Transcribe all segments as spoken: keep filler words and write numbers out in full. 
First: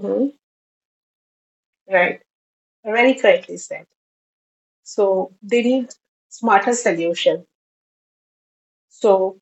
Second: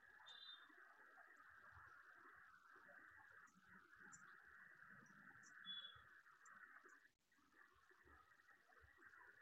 Hmm. Right, very correctly said. So, they need smarter solutions. So,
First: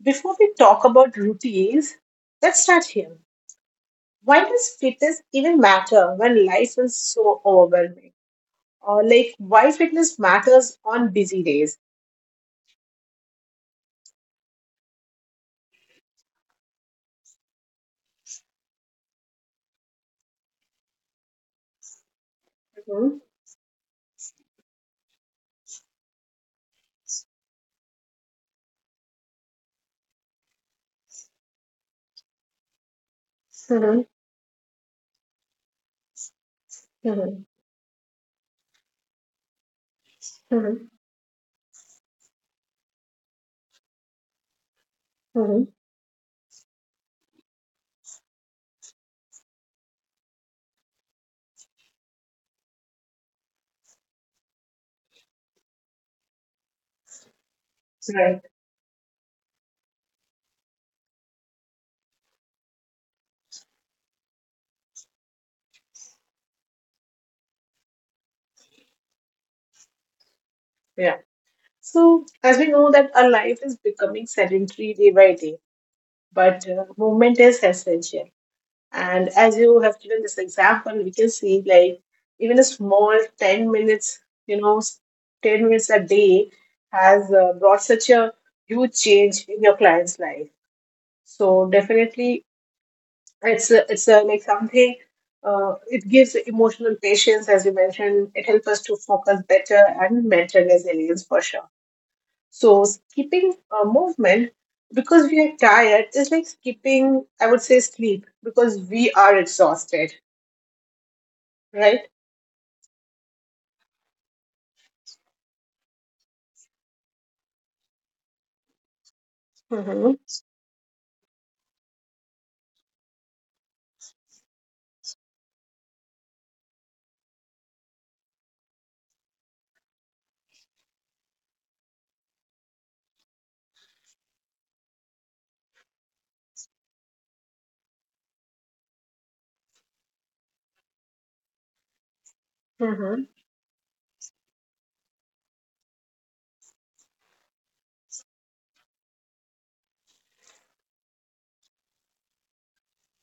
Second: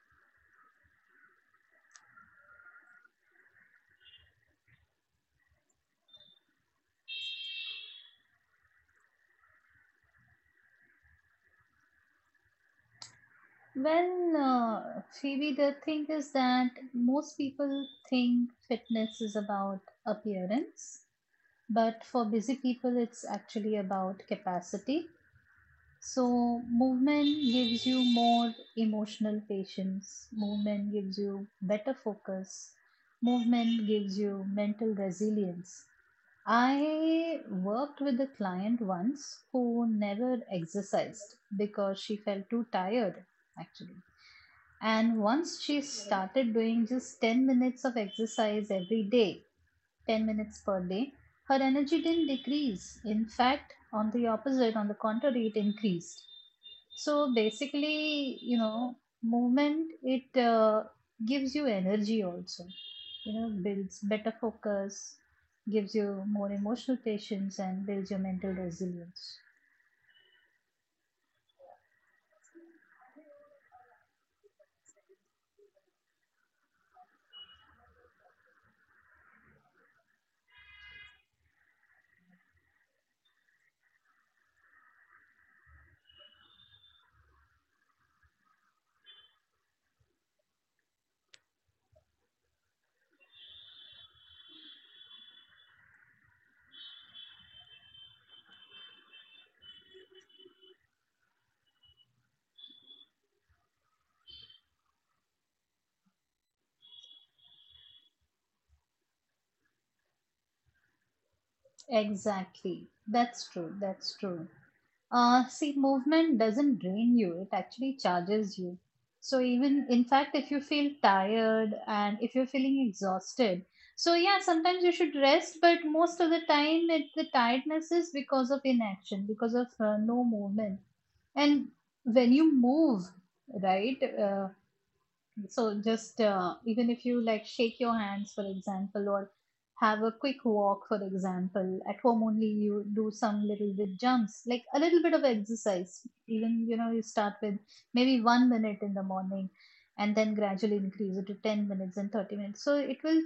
before we talk about routines, let's start here. Why does fitness even matter when life is so overwhelming? Uh, like, why fitness matters on busy days. Well, uh, Phoebe, the thing is that most people think fitness is about appearance, but for busy people, Mhm. it's actually about capacity. So, movement gives you more emotional patience, movement gives you better focus, movement Mhm. gives you mental resilience. I Mhm. worked with a client once who never Mhm. exercised because she felt too tired, actually. And once Mhm. she started doing just ten minutes of exercise every day, ten minutes per day, her energy didn't decrease. In fact, on the opposite, on the contrary, it increased. So basically, Right. you know, movement it uh, gives you energy also. You know, builds better focus, gives you more emotional patience, and builds your mental resilience. Yeah. So, as we know that our life is becoming sedentary day by day, but uh, movement is essential. And as you have given this example, we can see like even a small ten minutes, you know, s- ten minutes a day has uh, brought such a huge change in your client's life. So, definitely, It's a, it's a, like something. Uh, it gives emotional patience, as you mentioned. It helps us to focus better and mental resilience for sure. So skipping a movement because we are tired is like skipping, I would say, sleep because we are exhausted, right? Exactly, that's true. That's true. Uh, see, movement doesn't drain you, it actually charges you. So, even in Mm-hmm. fact, if you feel tired and if you're feeling exhausted, so yeah, sometimes you should rest, but most of the time, it, the tiredness is because of inaction, because of uh, no movement. And when you move, right, uh, so just uh, even if you like shake your hands, for example, or have a quick walk, for example, at home only you do Mm-hmm. some little bit jumps, like a little bit of exercise. Even you know you start with maybe one minute in the morning, and then gradually increase it to ten minutes and thirty minutes. So it will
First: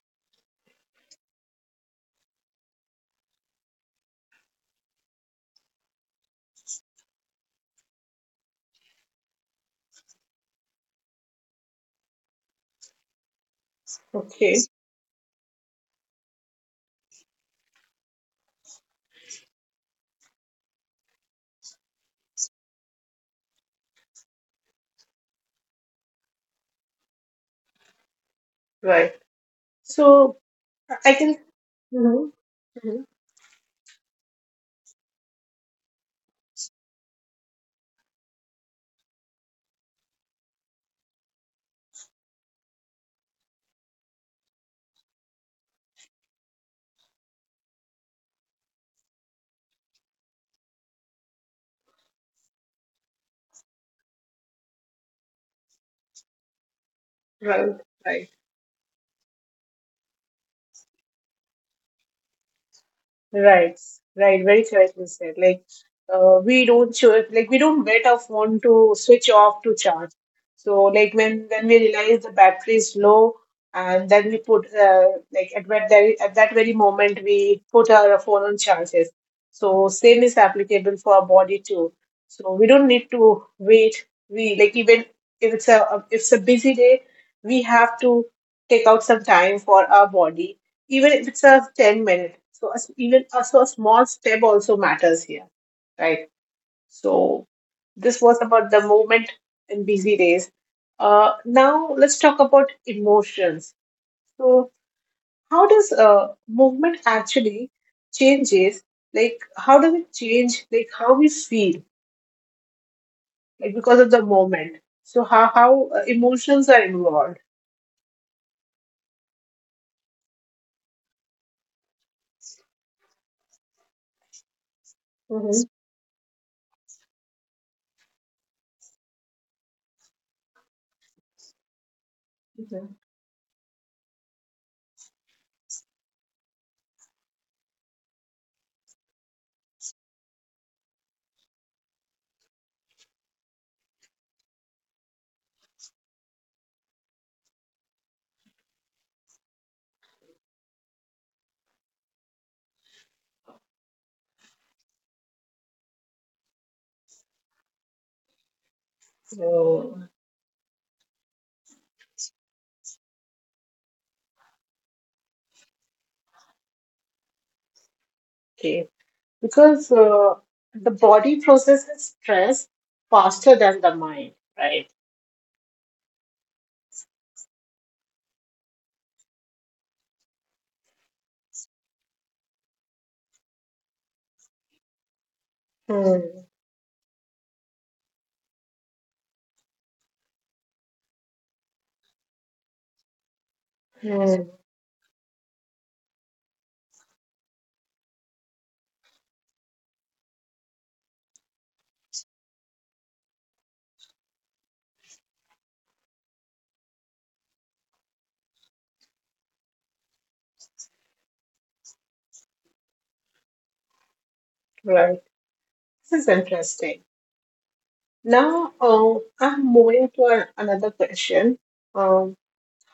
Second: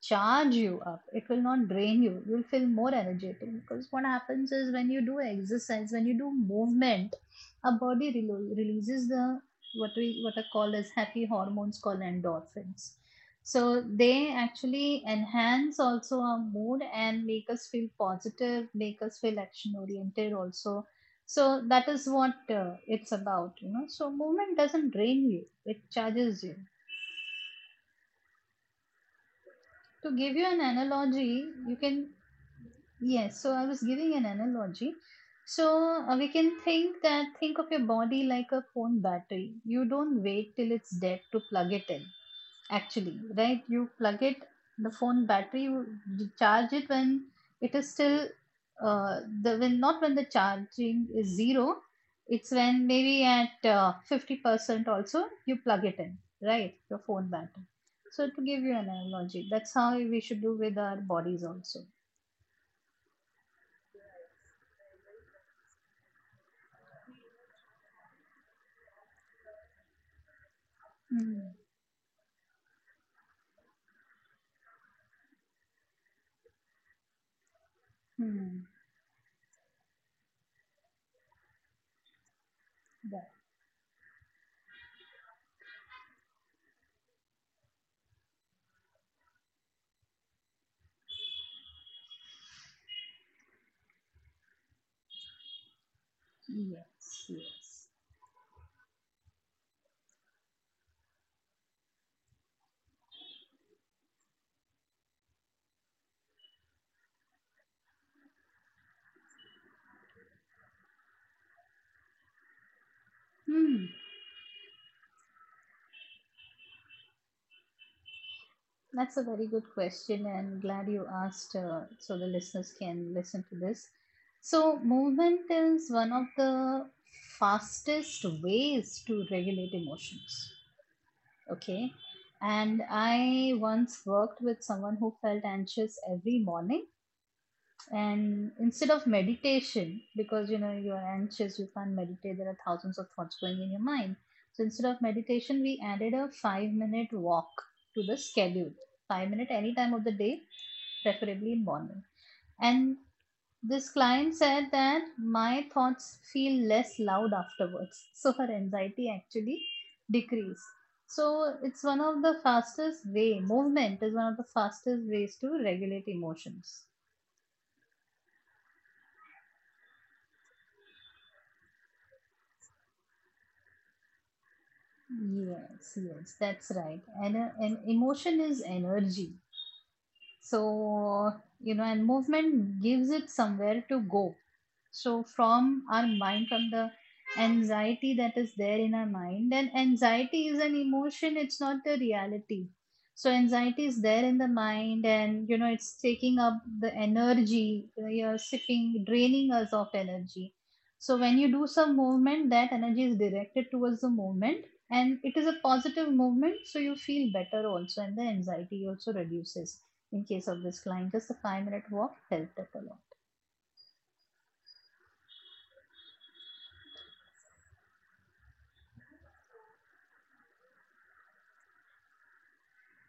charge you up, it will not drain you, you'll feel more energetic because what happens is when you do exercise, when you do movement, our body relo- releases the what we what are called as happy hormones called endorphins, so they Okay. actually enhance also our mood and make us feel positive, make us feel action oriented also. So that is what uh, it's about, you know, so movement doesn't drain you, it charges you. Right. To give So you an I I can. analogy, you can, Mm-hmm. Mm-hmm. yes, so I was giving an analogy. So uh, we can think that, think of your body like a phone battery. You don't wait till it's dead to plug it in, actually, right? You plug it, the phone battery, you charge it when it is still, uh, the when not when the charging is zero, it's when maybe at uh, fifty percent also you plug it in, right, your phone battery. Right. So Right. to give you an analogy, that's how we should do with our bodies also. Right, right, very correctly said. Like, uh, we don't cho- like we don't get our phone to switch off to charge. So, like, hmm. when when we realize the battery is low, and then we put uh, like at that very- at that very moment we put our phone on Hmm. charges. So, same is applicable for our body too. So, we don't need That, to wait. We, like, even if it's a if it's a busy day, we have to take out some time for our body even if it's a ten minute, so a s even a, so a small step also matters here, right? yes, So yes. this was about the movement in busy days. Uh, now let's talk about emotions. So how does uh, movement actually changes, like, how does it change, like, how we feel, like, hmm. because of the moment? So how how uh, emotions are involved. That's a very good question, and glad you asked, uh, so the listeners can listen to this. So, movement Hmm. is one of the fastest ways to regulate emotions. Okay. And I once worked with someone who felt anxious every morning, and instead of meditation, because you know you are anxious, you can't meditate, there are thousands of thoughts going in your mind, so instead of meditation we added a five minute walk to the schedule, five minute any time of the day, preferably in morning. And this client said that my thoughts feel less loud afterwards, so her anxiety So, actually okay, decreased. So it's one of the fastest way, movement is one of the fastest ways to regulate emotions. because uh, the body processes stress faster than the mind, right? Yes, yes, that's right. And, uh, and emotion is energy. So, you know, and movement gives it somewhere to go. So from our mind, Hmm. from the anxiety that is there in our mind, and anxiety is an emotion, it's not the reality, so anxiety is there in the Hmm. mind, and you know it's taking up the energy, you're sipping, draining us of energy. So when you do some movement, that energy is directed towards the movement, and it is a positive movement, so you feel better also, and the anxiety also reduces. In case of this client, just a five minute walk helped it a lot. Right. This is interesting. Now, uh, I'm moving to an, another question. Um,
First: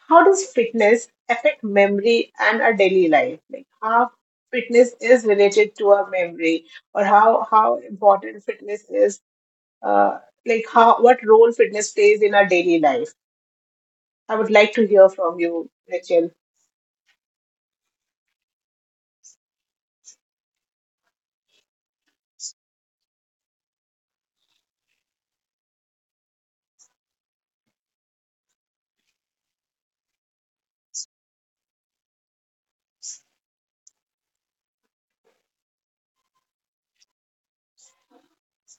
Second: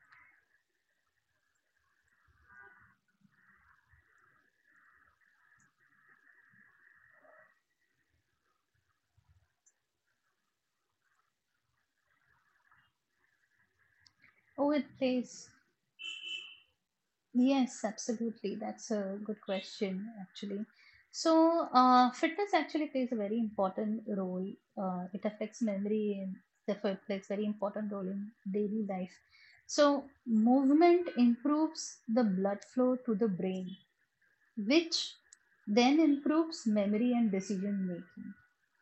how does fitness affect memory and our daily life? Like how fitness is related to our memory, or how how important fitness is. Uh, like, how what role fitness plays in our daily life. I would Oh, like it to hear from plays. you, Rachel. Yes, absolutely. That's a good question, actually. So, uh, fitness actually plays a very important role. Uh, it affects memory and therefore it plays very important role in daily life. So, movement improves the blood flow to the brain, which then improves memory and decision making.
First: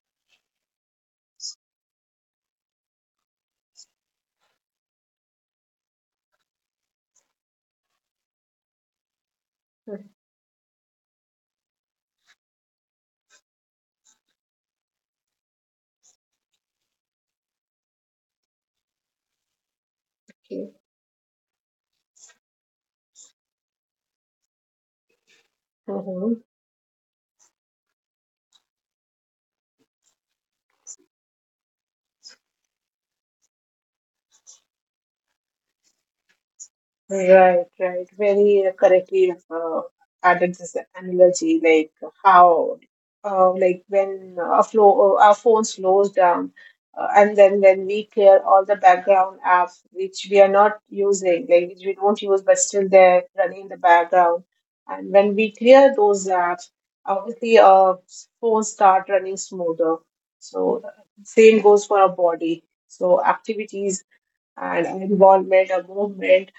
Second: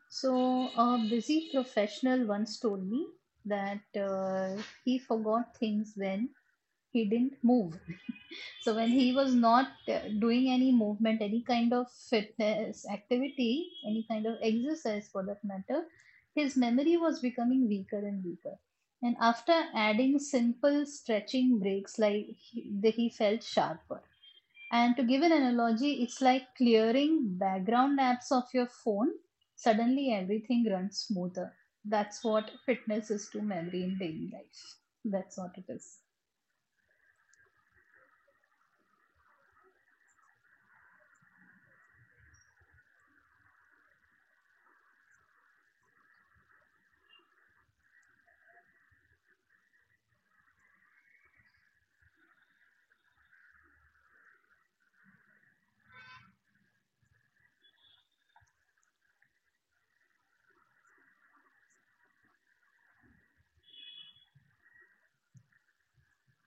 So, a busy professional once told me that uh, he forgot things when he didn't move. So when he was not uh, doing any movement, any kind of fitness activity, any kind of exercise for that matter, his memory was becoming weaker and weaker. And after adding Okay. simple stretching breaks, like he, he felt sharper. And to give an analogy, it's Hmm. like clearing background apps of your phone. Suddenly everything runs smoother. That's what fitness is to memory in daily life. That's what it is. Right, right. Very correctly uh, added this analogy, like how, uh, like when uh, a flow, uh, our phone slows down, uh, and then when we clear all the background apps which we are not using, like which we don't use but still they're running in the background, and when we clear those apps, obviously our phones start running smoother. So same goes for our body. So activities and involvement, a movement,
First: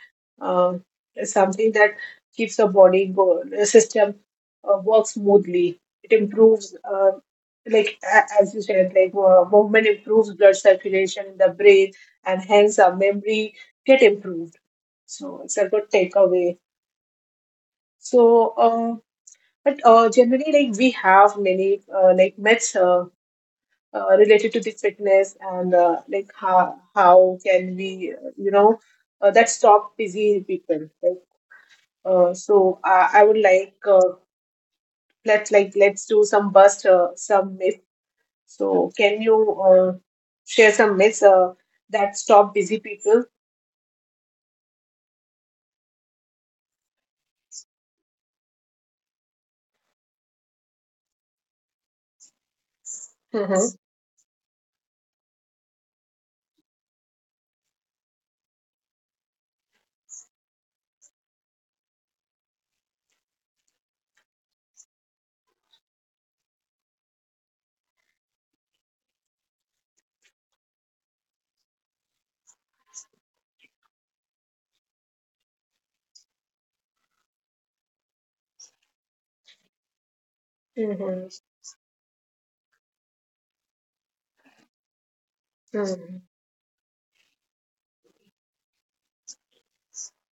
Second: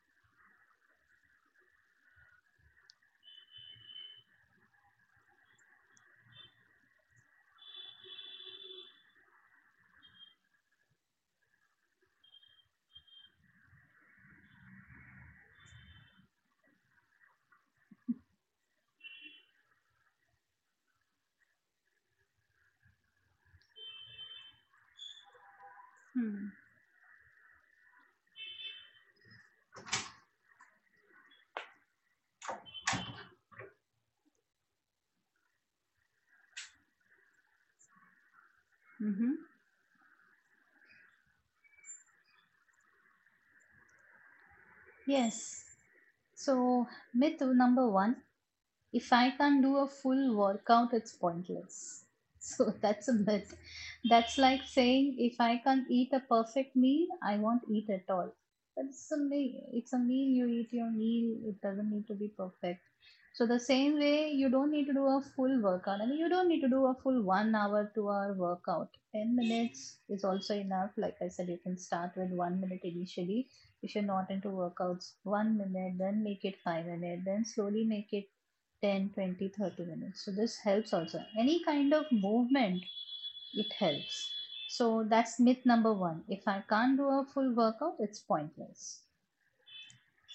uh, is something that keeps the body go- the system uh, work smoothly. It improves, uh, like, a- as you said, like, uh, movement improves blood circulation in the brain, and hence our memory get improved. So it's a good takeaway. So, uh, but uh, generally, like we have many uh, like myths. Uh, uh, related to the fitness, and uh, like Hmm. how how can we uh, you know uh, that stop busy people, like uh, so I, I would like, uh, let's like let's do some bust uh, some myth, so can Mm-hmm. you uh, share some myths uh, that stop busy people? Yes. So, myth number one, if I can't do a full workout, it's pointless. So that's a myth. Mm-hmm. That's like saying if I can't eat a perfect meal, I won't eat at all. But it's a meal. It's a meal. You eat your meal. It doesn't need to be perfect. So the same way, you don't need to do a full workout. I mean, you don't need to do a full one hour, two hour workout. Ten minutes is also enough. Like I said, you can start with one minute initially if you're not into workouts. One minute, then make it five minutes, then slowly make it ten, twenty, thirty minutes. So this helps also, any kind of movement, it helps. So that's myth number Mm-hmm. one, if I can't do a full workout, it's pointless.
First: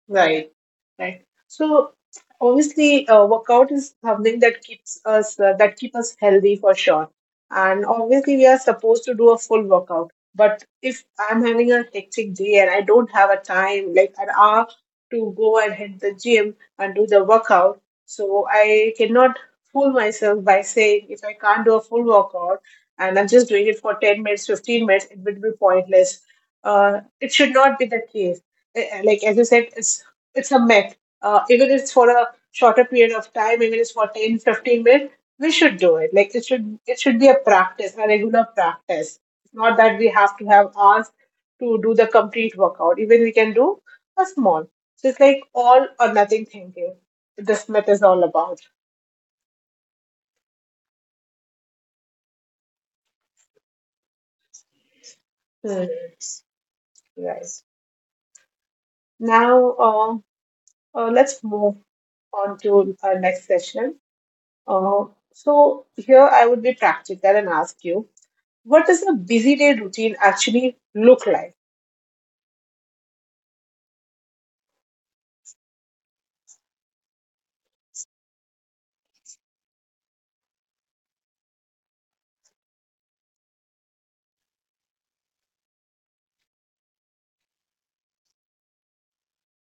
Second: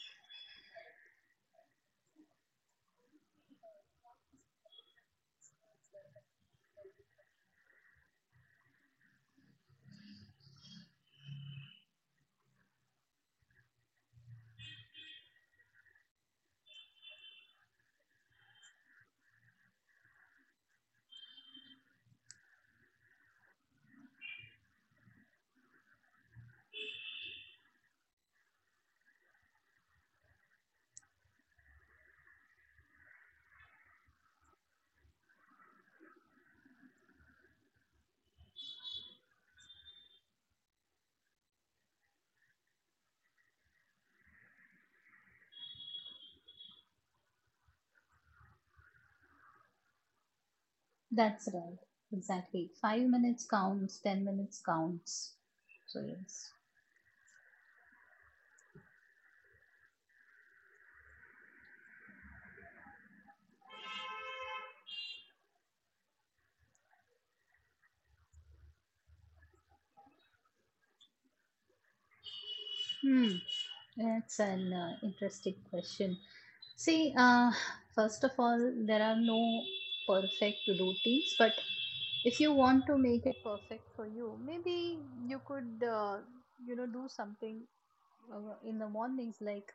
Right, right. So obviously, uh, workout is something that keeps us uh, that keep us healthy for sure. And obviously, we are supposed to do a full workout. But if I'm having a hectic day and I don't have a time, like an hour, to go and hit the gym and do the workout, so I cannot fool myself by saying if I can't do a full workout and I'm just doing it for ten minutes, fifteen minutes, it would be pointless. Uh, it should not be the case, eh, like as you said, it's it's a myth. Uh, even if it's for a shorter period of time, even if it's for ten, fifteen minutes, we should do it. Like, it should it should be a practice, a regular practice. It's not that we have to have hours to do the complete workout. Even we can do a small. So it's like all or nothing thinking. This myth is all about. That's right, exactly. five minutes counts, ten minutes counts. Hmm. So yes. Right. Now, uh, uh, let's move on to our next session. Uh, so here I would be practical and ask you, what does a busy day routine actually look like? Hmm, that's an uh, interesting question. See, uh, first of all, there are no perfect routines, but if you want to make it perfect for you, maybe you could, uh, you know, do something uh, in the mornings, like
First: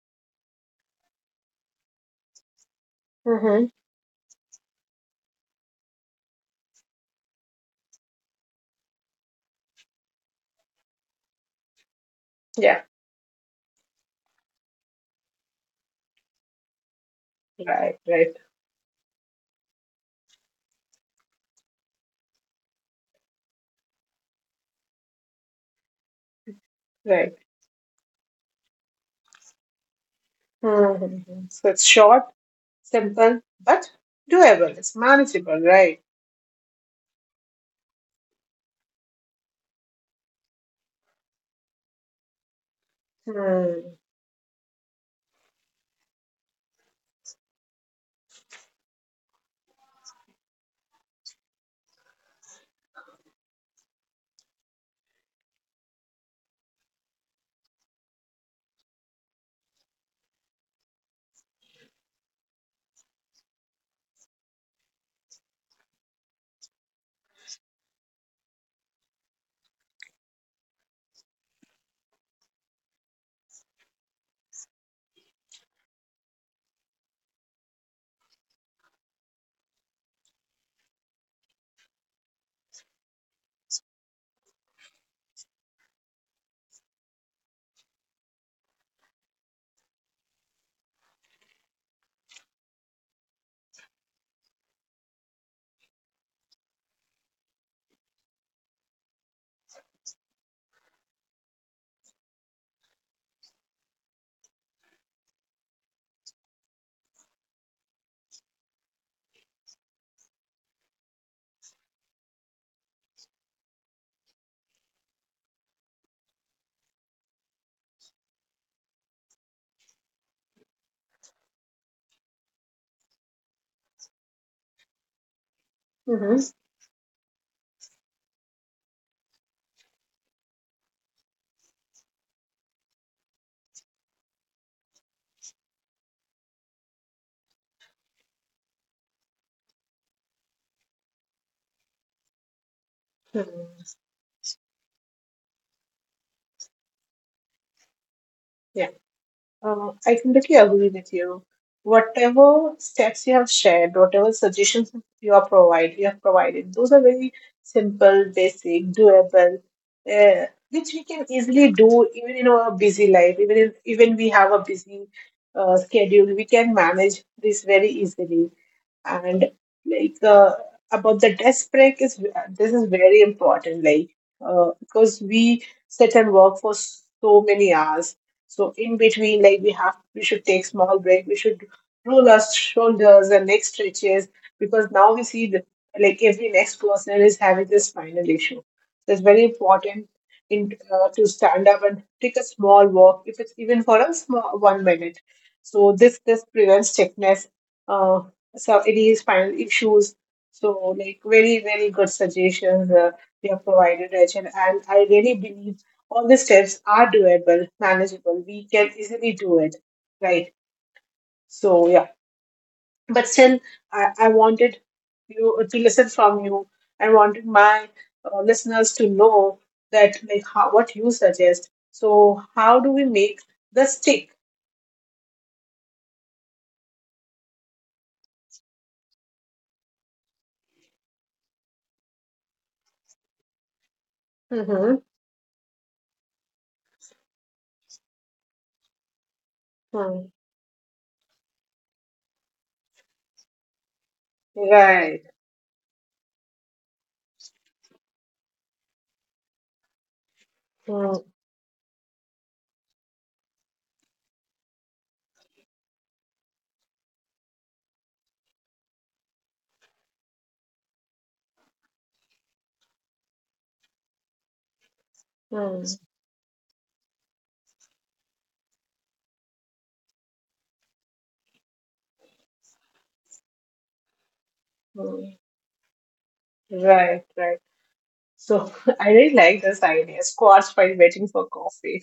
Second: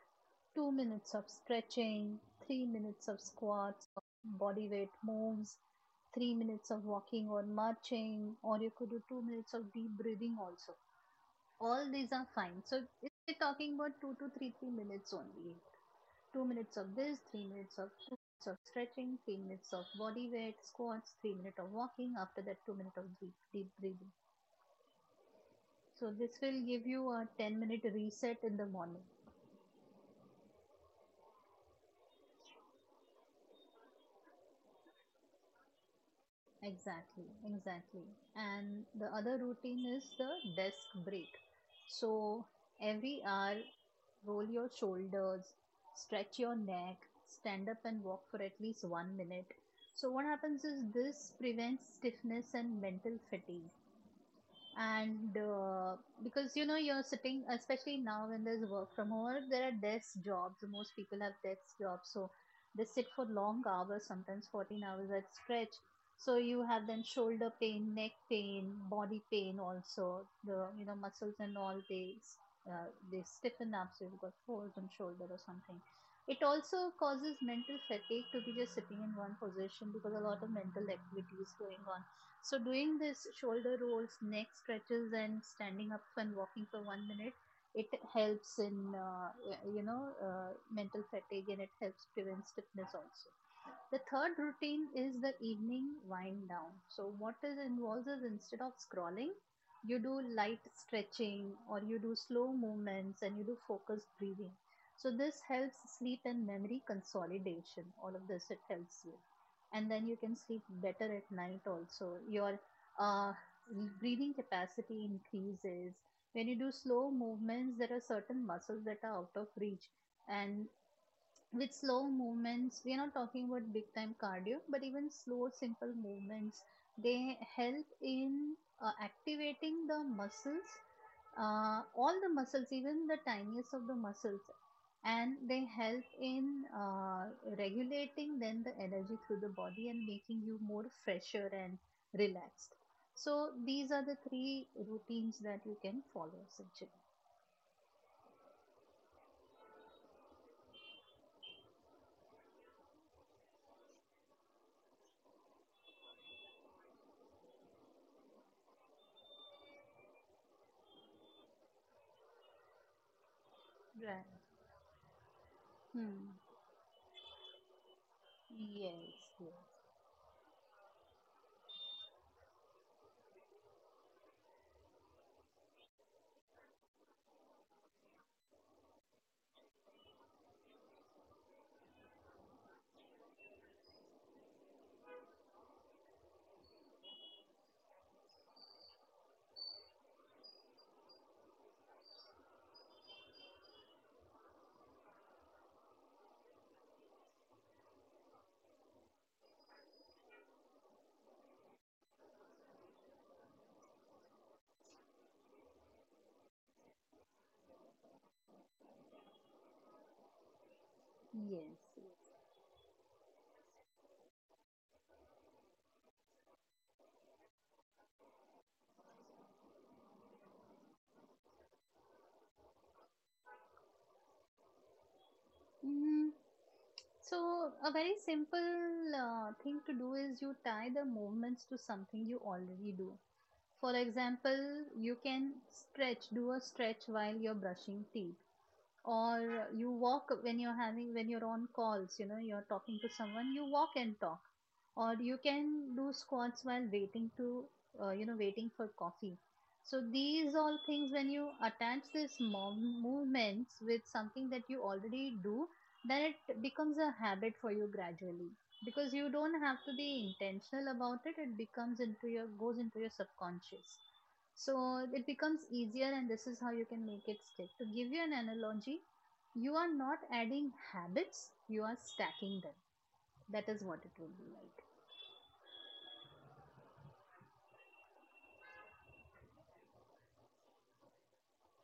two minutes of stretching, three minutes of Mm-hmm. squats, body weight moves, three minutes of walking or marching, or you could do two minutes of deep breathing also. All these are fine. So Yeah. if we're talking about two to three, three minutes only. Two minutes of this, three minutes of, Right, two right, minutes of stretching, three minutes of body weight squats, three minutes of walking. After that, two minutes of deep, deep breathing. So this will give you a right. ten minute reset in the morning. Mm-hmm. So it's short, simple, but doable. It's manageable, right? Exactly, exactly. And the other routine is the desk break. So every hour, Mm-hmm. roll your shoulders, stretch your neck, stand up and walk for at least one minute. So what happens is this prevents stiffness and mental fatigue. And uh, because you know you're sitting, especially now when there's work from home, there are desk jobs, most people have desk jobs, so they sit for long hours, sometimes fourteen hours at stretch. So you have then shoulder pain, neck pain, body pain also, the you know muscles and all, they uh, they stiffen up, so you've got folds on shoulder or something. It also causes mental fatigue to be just sitting in one position, because a lot of mental activities going on. So doing this shoulder rolls, neck stretches, and standing up and walking for one minute, it helps in uh, you know uh, mental fatigue, and it helps prevent stiffness also. The third routine is the evening wind down. So, what is involves is instead of scrolling, you do light stretching or you do slow movements and you do focused breathing. So, this helps sleep and memory consolidation. All of this, it helps you, and then you can sleep better at night also. Your uh, breathing capacity increases. When you do slow movements, there are certain muscles that are out of reach, and with slow movements we are not talking about big time cardio, but even slow simple Hmm. movements, they help in uh, activating the muscles, uh, all the muscles, even the tiniest of the muscles, and they help in uh, regulating then the energy through the body and making you more fresher and relaxed. So Yeah. these are the three routines that you can follow essentially. Uh, I completely agree with you. Whatever steps you have shared, whatever suggestions you are provide, you have provided, those are very simple, basic, doable, uh, which we can easily do even in our busy life. Even if even we have Right. a busy uh, schedule, we hmm. can manage this very easily. Yes, And, yes. like, uh, about the desk break is this is very important, like, uh, because we sit and work for so many hours. So in between, like, we have we should take small break, we should roll our shoulders and neck stretches, because now we see that like every next person is having this spinal issue. So it's very important in uh, to stand up and take a small walk, if it's even for a small one minute. So this this prevents stiffness, uh so any spinal issues. So like very very good suggestions, uh, you have provided, Rachel, and I really believe all the steps are doable, manageable. We can easily do it, right? So yes yeah, yes. but still, I, I wanted you, uh, to listen from you. I wanted my uh, listeners to know that, like, how, what you suggest. So how do we make the stick? Hmm. So, a very simple uh, thing to do is you tie the movements to something you already do. For Mm-hmm. example, you can stretch, do a stretch while you're brushing teeth, or you walk when you're having, when you're on calls, you know, you're talking to someone, you walk and talk, Right. or you can do squats while waiting to uh, you know waiting for coffee. So these all things, when you attach these mo- movements with something that you already do, then it becomes a habit for you gradually, because you don't have to be intentional about it, it becomes into your, goes into your subconscious. So it becomes Mm-hmm. easier, and this is how you can make it stick. To give you an analogy, you are not adding habits, you are stacking them. That is what it will be Right. Right. So I really like this idea, squats while waiting for coffee.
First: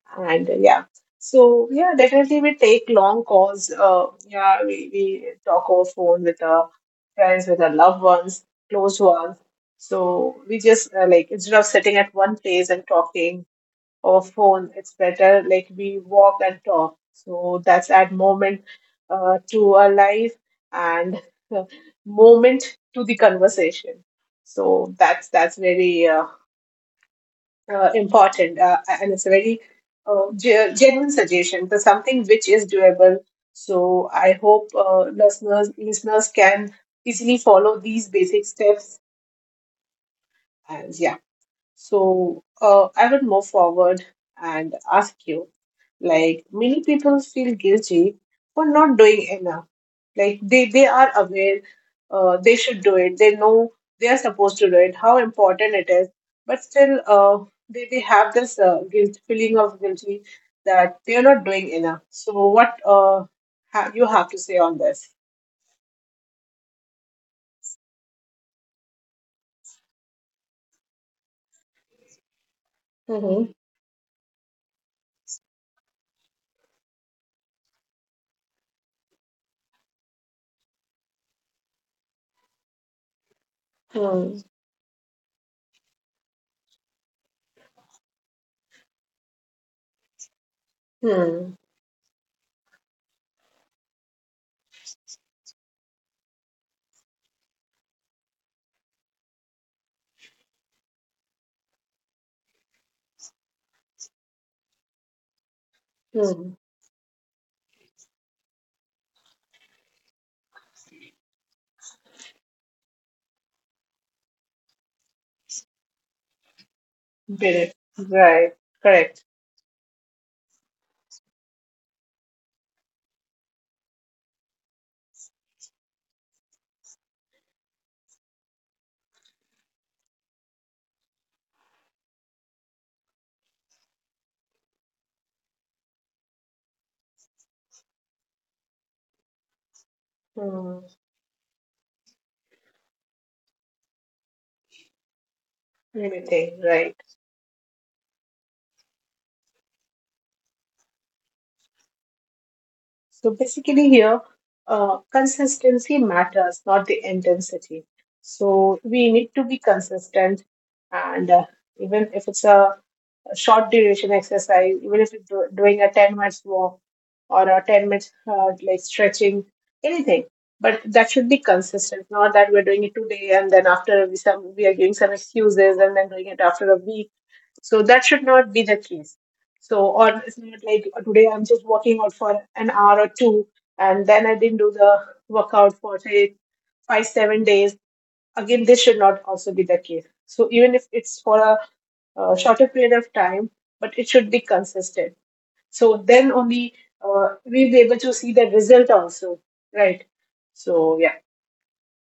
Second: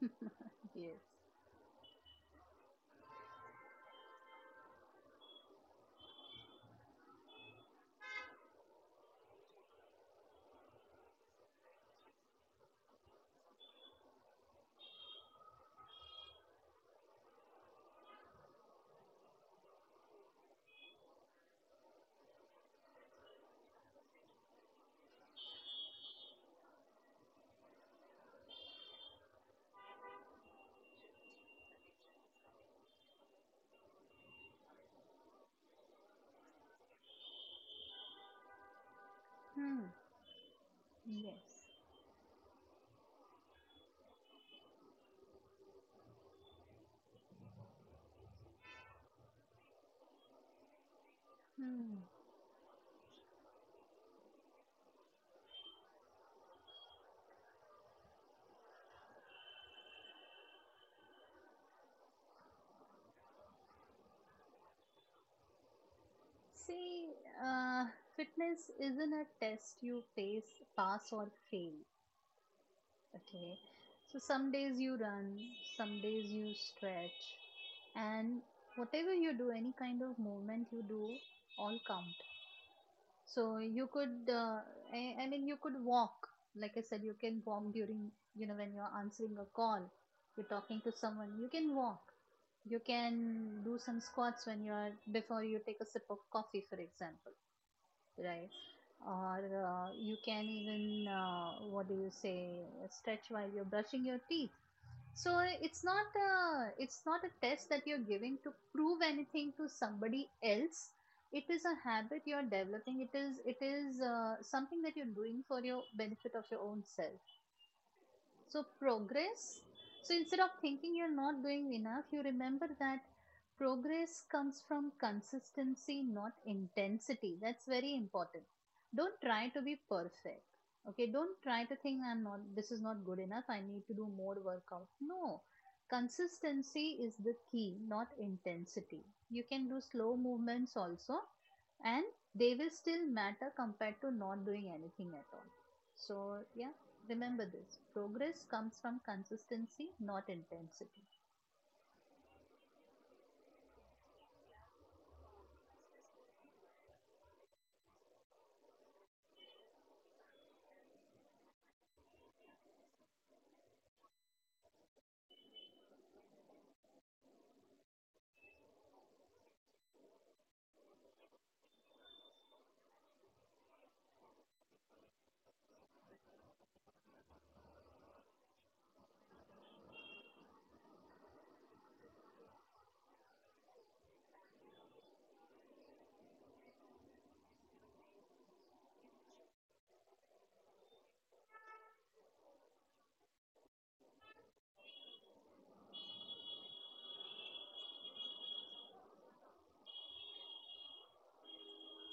like. And uh, yeah, Yes. so yeah, definitely we take long calls. Uh, yeah, we, we talk over phone with our friends, with our loved ones, close ones. So we just uh, like instead of sitting at one place and talking over phone, it's better like we walk and talk. So that's add moment uh, to our life, and moment to the conversation. So that's that's very uh, uh, important, uh, and it's a very uh, ge- genuine suggestion for something which is doable. So I hope uh, listeners listeners can easily follow these basic steps. Hmm. And yeah, Yes. so uh, I will move forward and ask you, like, many people feel guilty for not doing enough. Like, they, they are aware, Hmm. uh, they should do it. They know they are supposed to do it, how important it is. But still, uh, they, they have this uh, guilt, feeling of guilty that they are not doing enough. So what uh, ha- you have to say on this? See, uh, fitness isn't a test you face, pass or fail. Hmm. Okay. So some days you run, some days you stretch, and whatever you do, any kind of movement you do, all count. So you could, Hmm. uh, I, I mean, you could walk. Like I said, you can walk during, you know, when you're answering a call, you're talking to someone, you Hmm. can walk. You can do some squats when you're, before you take a sip of coffee, for example, right? Or uh, you can even, uh, what do you say, stretch while you're brushing your teeth. So it's not Hmm. a, it's not a test that you're giving to prove anything to somebody else. It is a habit you're developing. It is it is uh, something that you're doing for your benefit of your own self. Correct. Right. So, Correct. progress. So, instead of thinking you're not doing enough, you remember that progress comes from consistency, not intensity. That's very important. Don't try to be perfect. Okay, don't try to think I'm not, this is not good enough. I need to do more workout. No, consistency is the key, not intensity. You can do slow movements Hmm. also, and they will still matter compared to not doing anything at all. Let me So, think. yeah, Right. remember this, progress comes from consistency, not intensity. So basically, here, uh, consistency matters, not the intensity. So we need to be consistent, and uh, even if it's a short duration exercise, even if it's do- doing a ten minutes walk or a ten minutes, uh, like, stretching, anything. But that should be consistent, not that we're doing it today and then after we some we are giving some excuses and then doing it after a week. So that should not be the case. So, or it's not like today I'm just working out for an hour or two and then I didn't do the workout for say five, seven days. Again, this should not also be the case. So, even if it's for a, uh, shorter period of time, but it should be consistent. So, then only uh, we'll be able to see the result also, right? So, yeah,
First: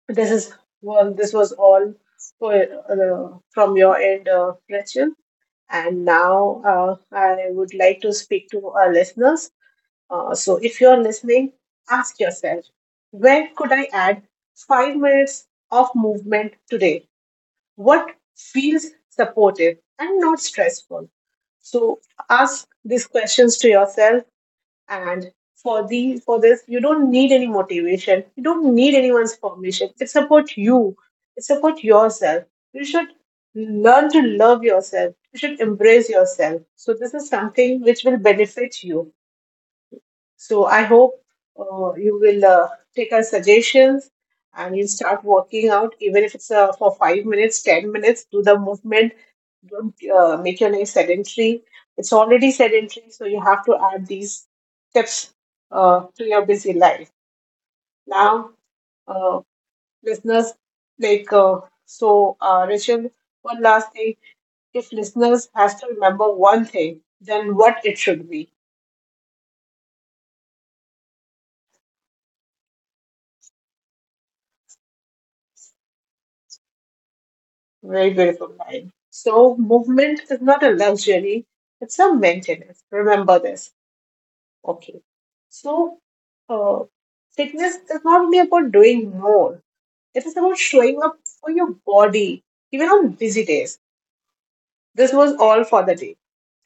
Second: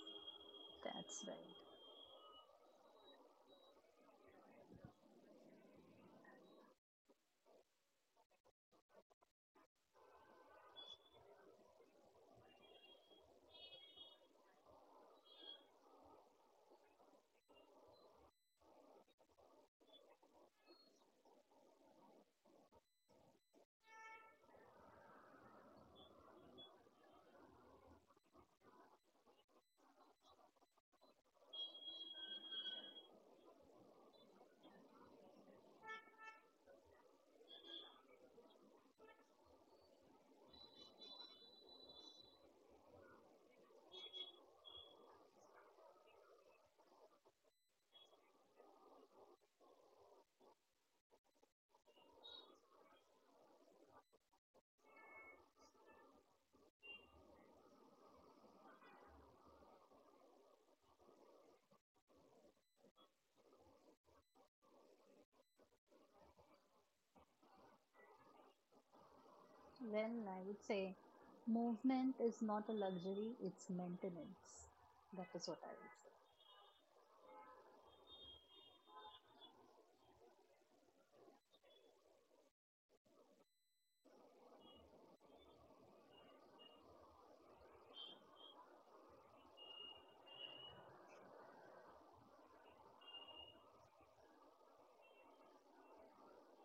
this is well, That's this right. was all for, uh, from your end, uh, Rachel. And now uh, I would like to speak to our listeners. Uh, so if you're listening, ask yourself, where could I add five minutes of movement today? What feels supportive and not stressful? So ask these questions to yourself, and for the for this, you don't need any motivation. You don't need anyone's permission. It's about you. It's about yourself. You should learn to love yourself. You should embrace yourself. So this is something which will benefit you. So I hope uh, you will uh, take our suggestions, and you'll start working out, even if it's uh, for five minutes, ten minutes. Do the movement. Don't uh, make your leg sedentary. It's already sedentary, so you have to add these steps uh, to your busy life. Now, uh, listeners, like uh, so, uh, Rachel. One last thing: if listeners has to remember one thing, then what it should be? Well, I would say movement is not a luxury, it's maintenance. That is what I would say. Very beautiful mind. So movement is not a luxury, it's a maintenance. Remember this. Okay. So uh, fitness is not only about doing more, it is about showing up for your body, even on busy days. This was all for the day.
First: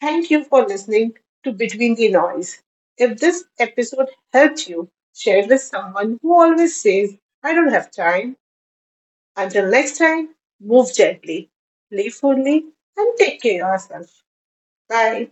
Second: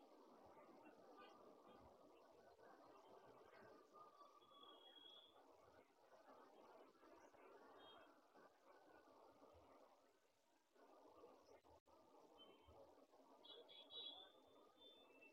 Thank you for listening to Between the Noise. If this episode helped you, share it with someone who always says, I don't have time until next time, move gently, playfully, and take care of yourself. Bye.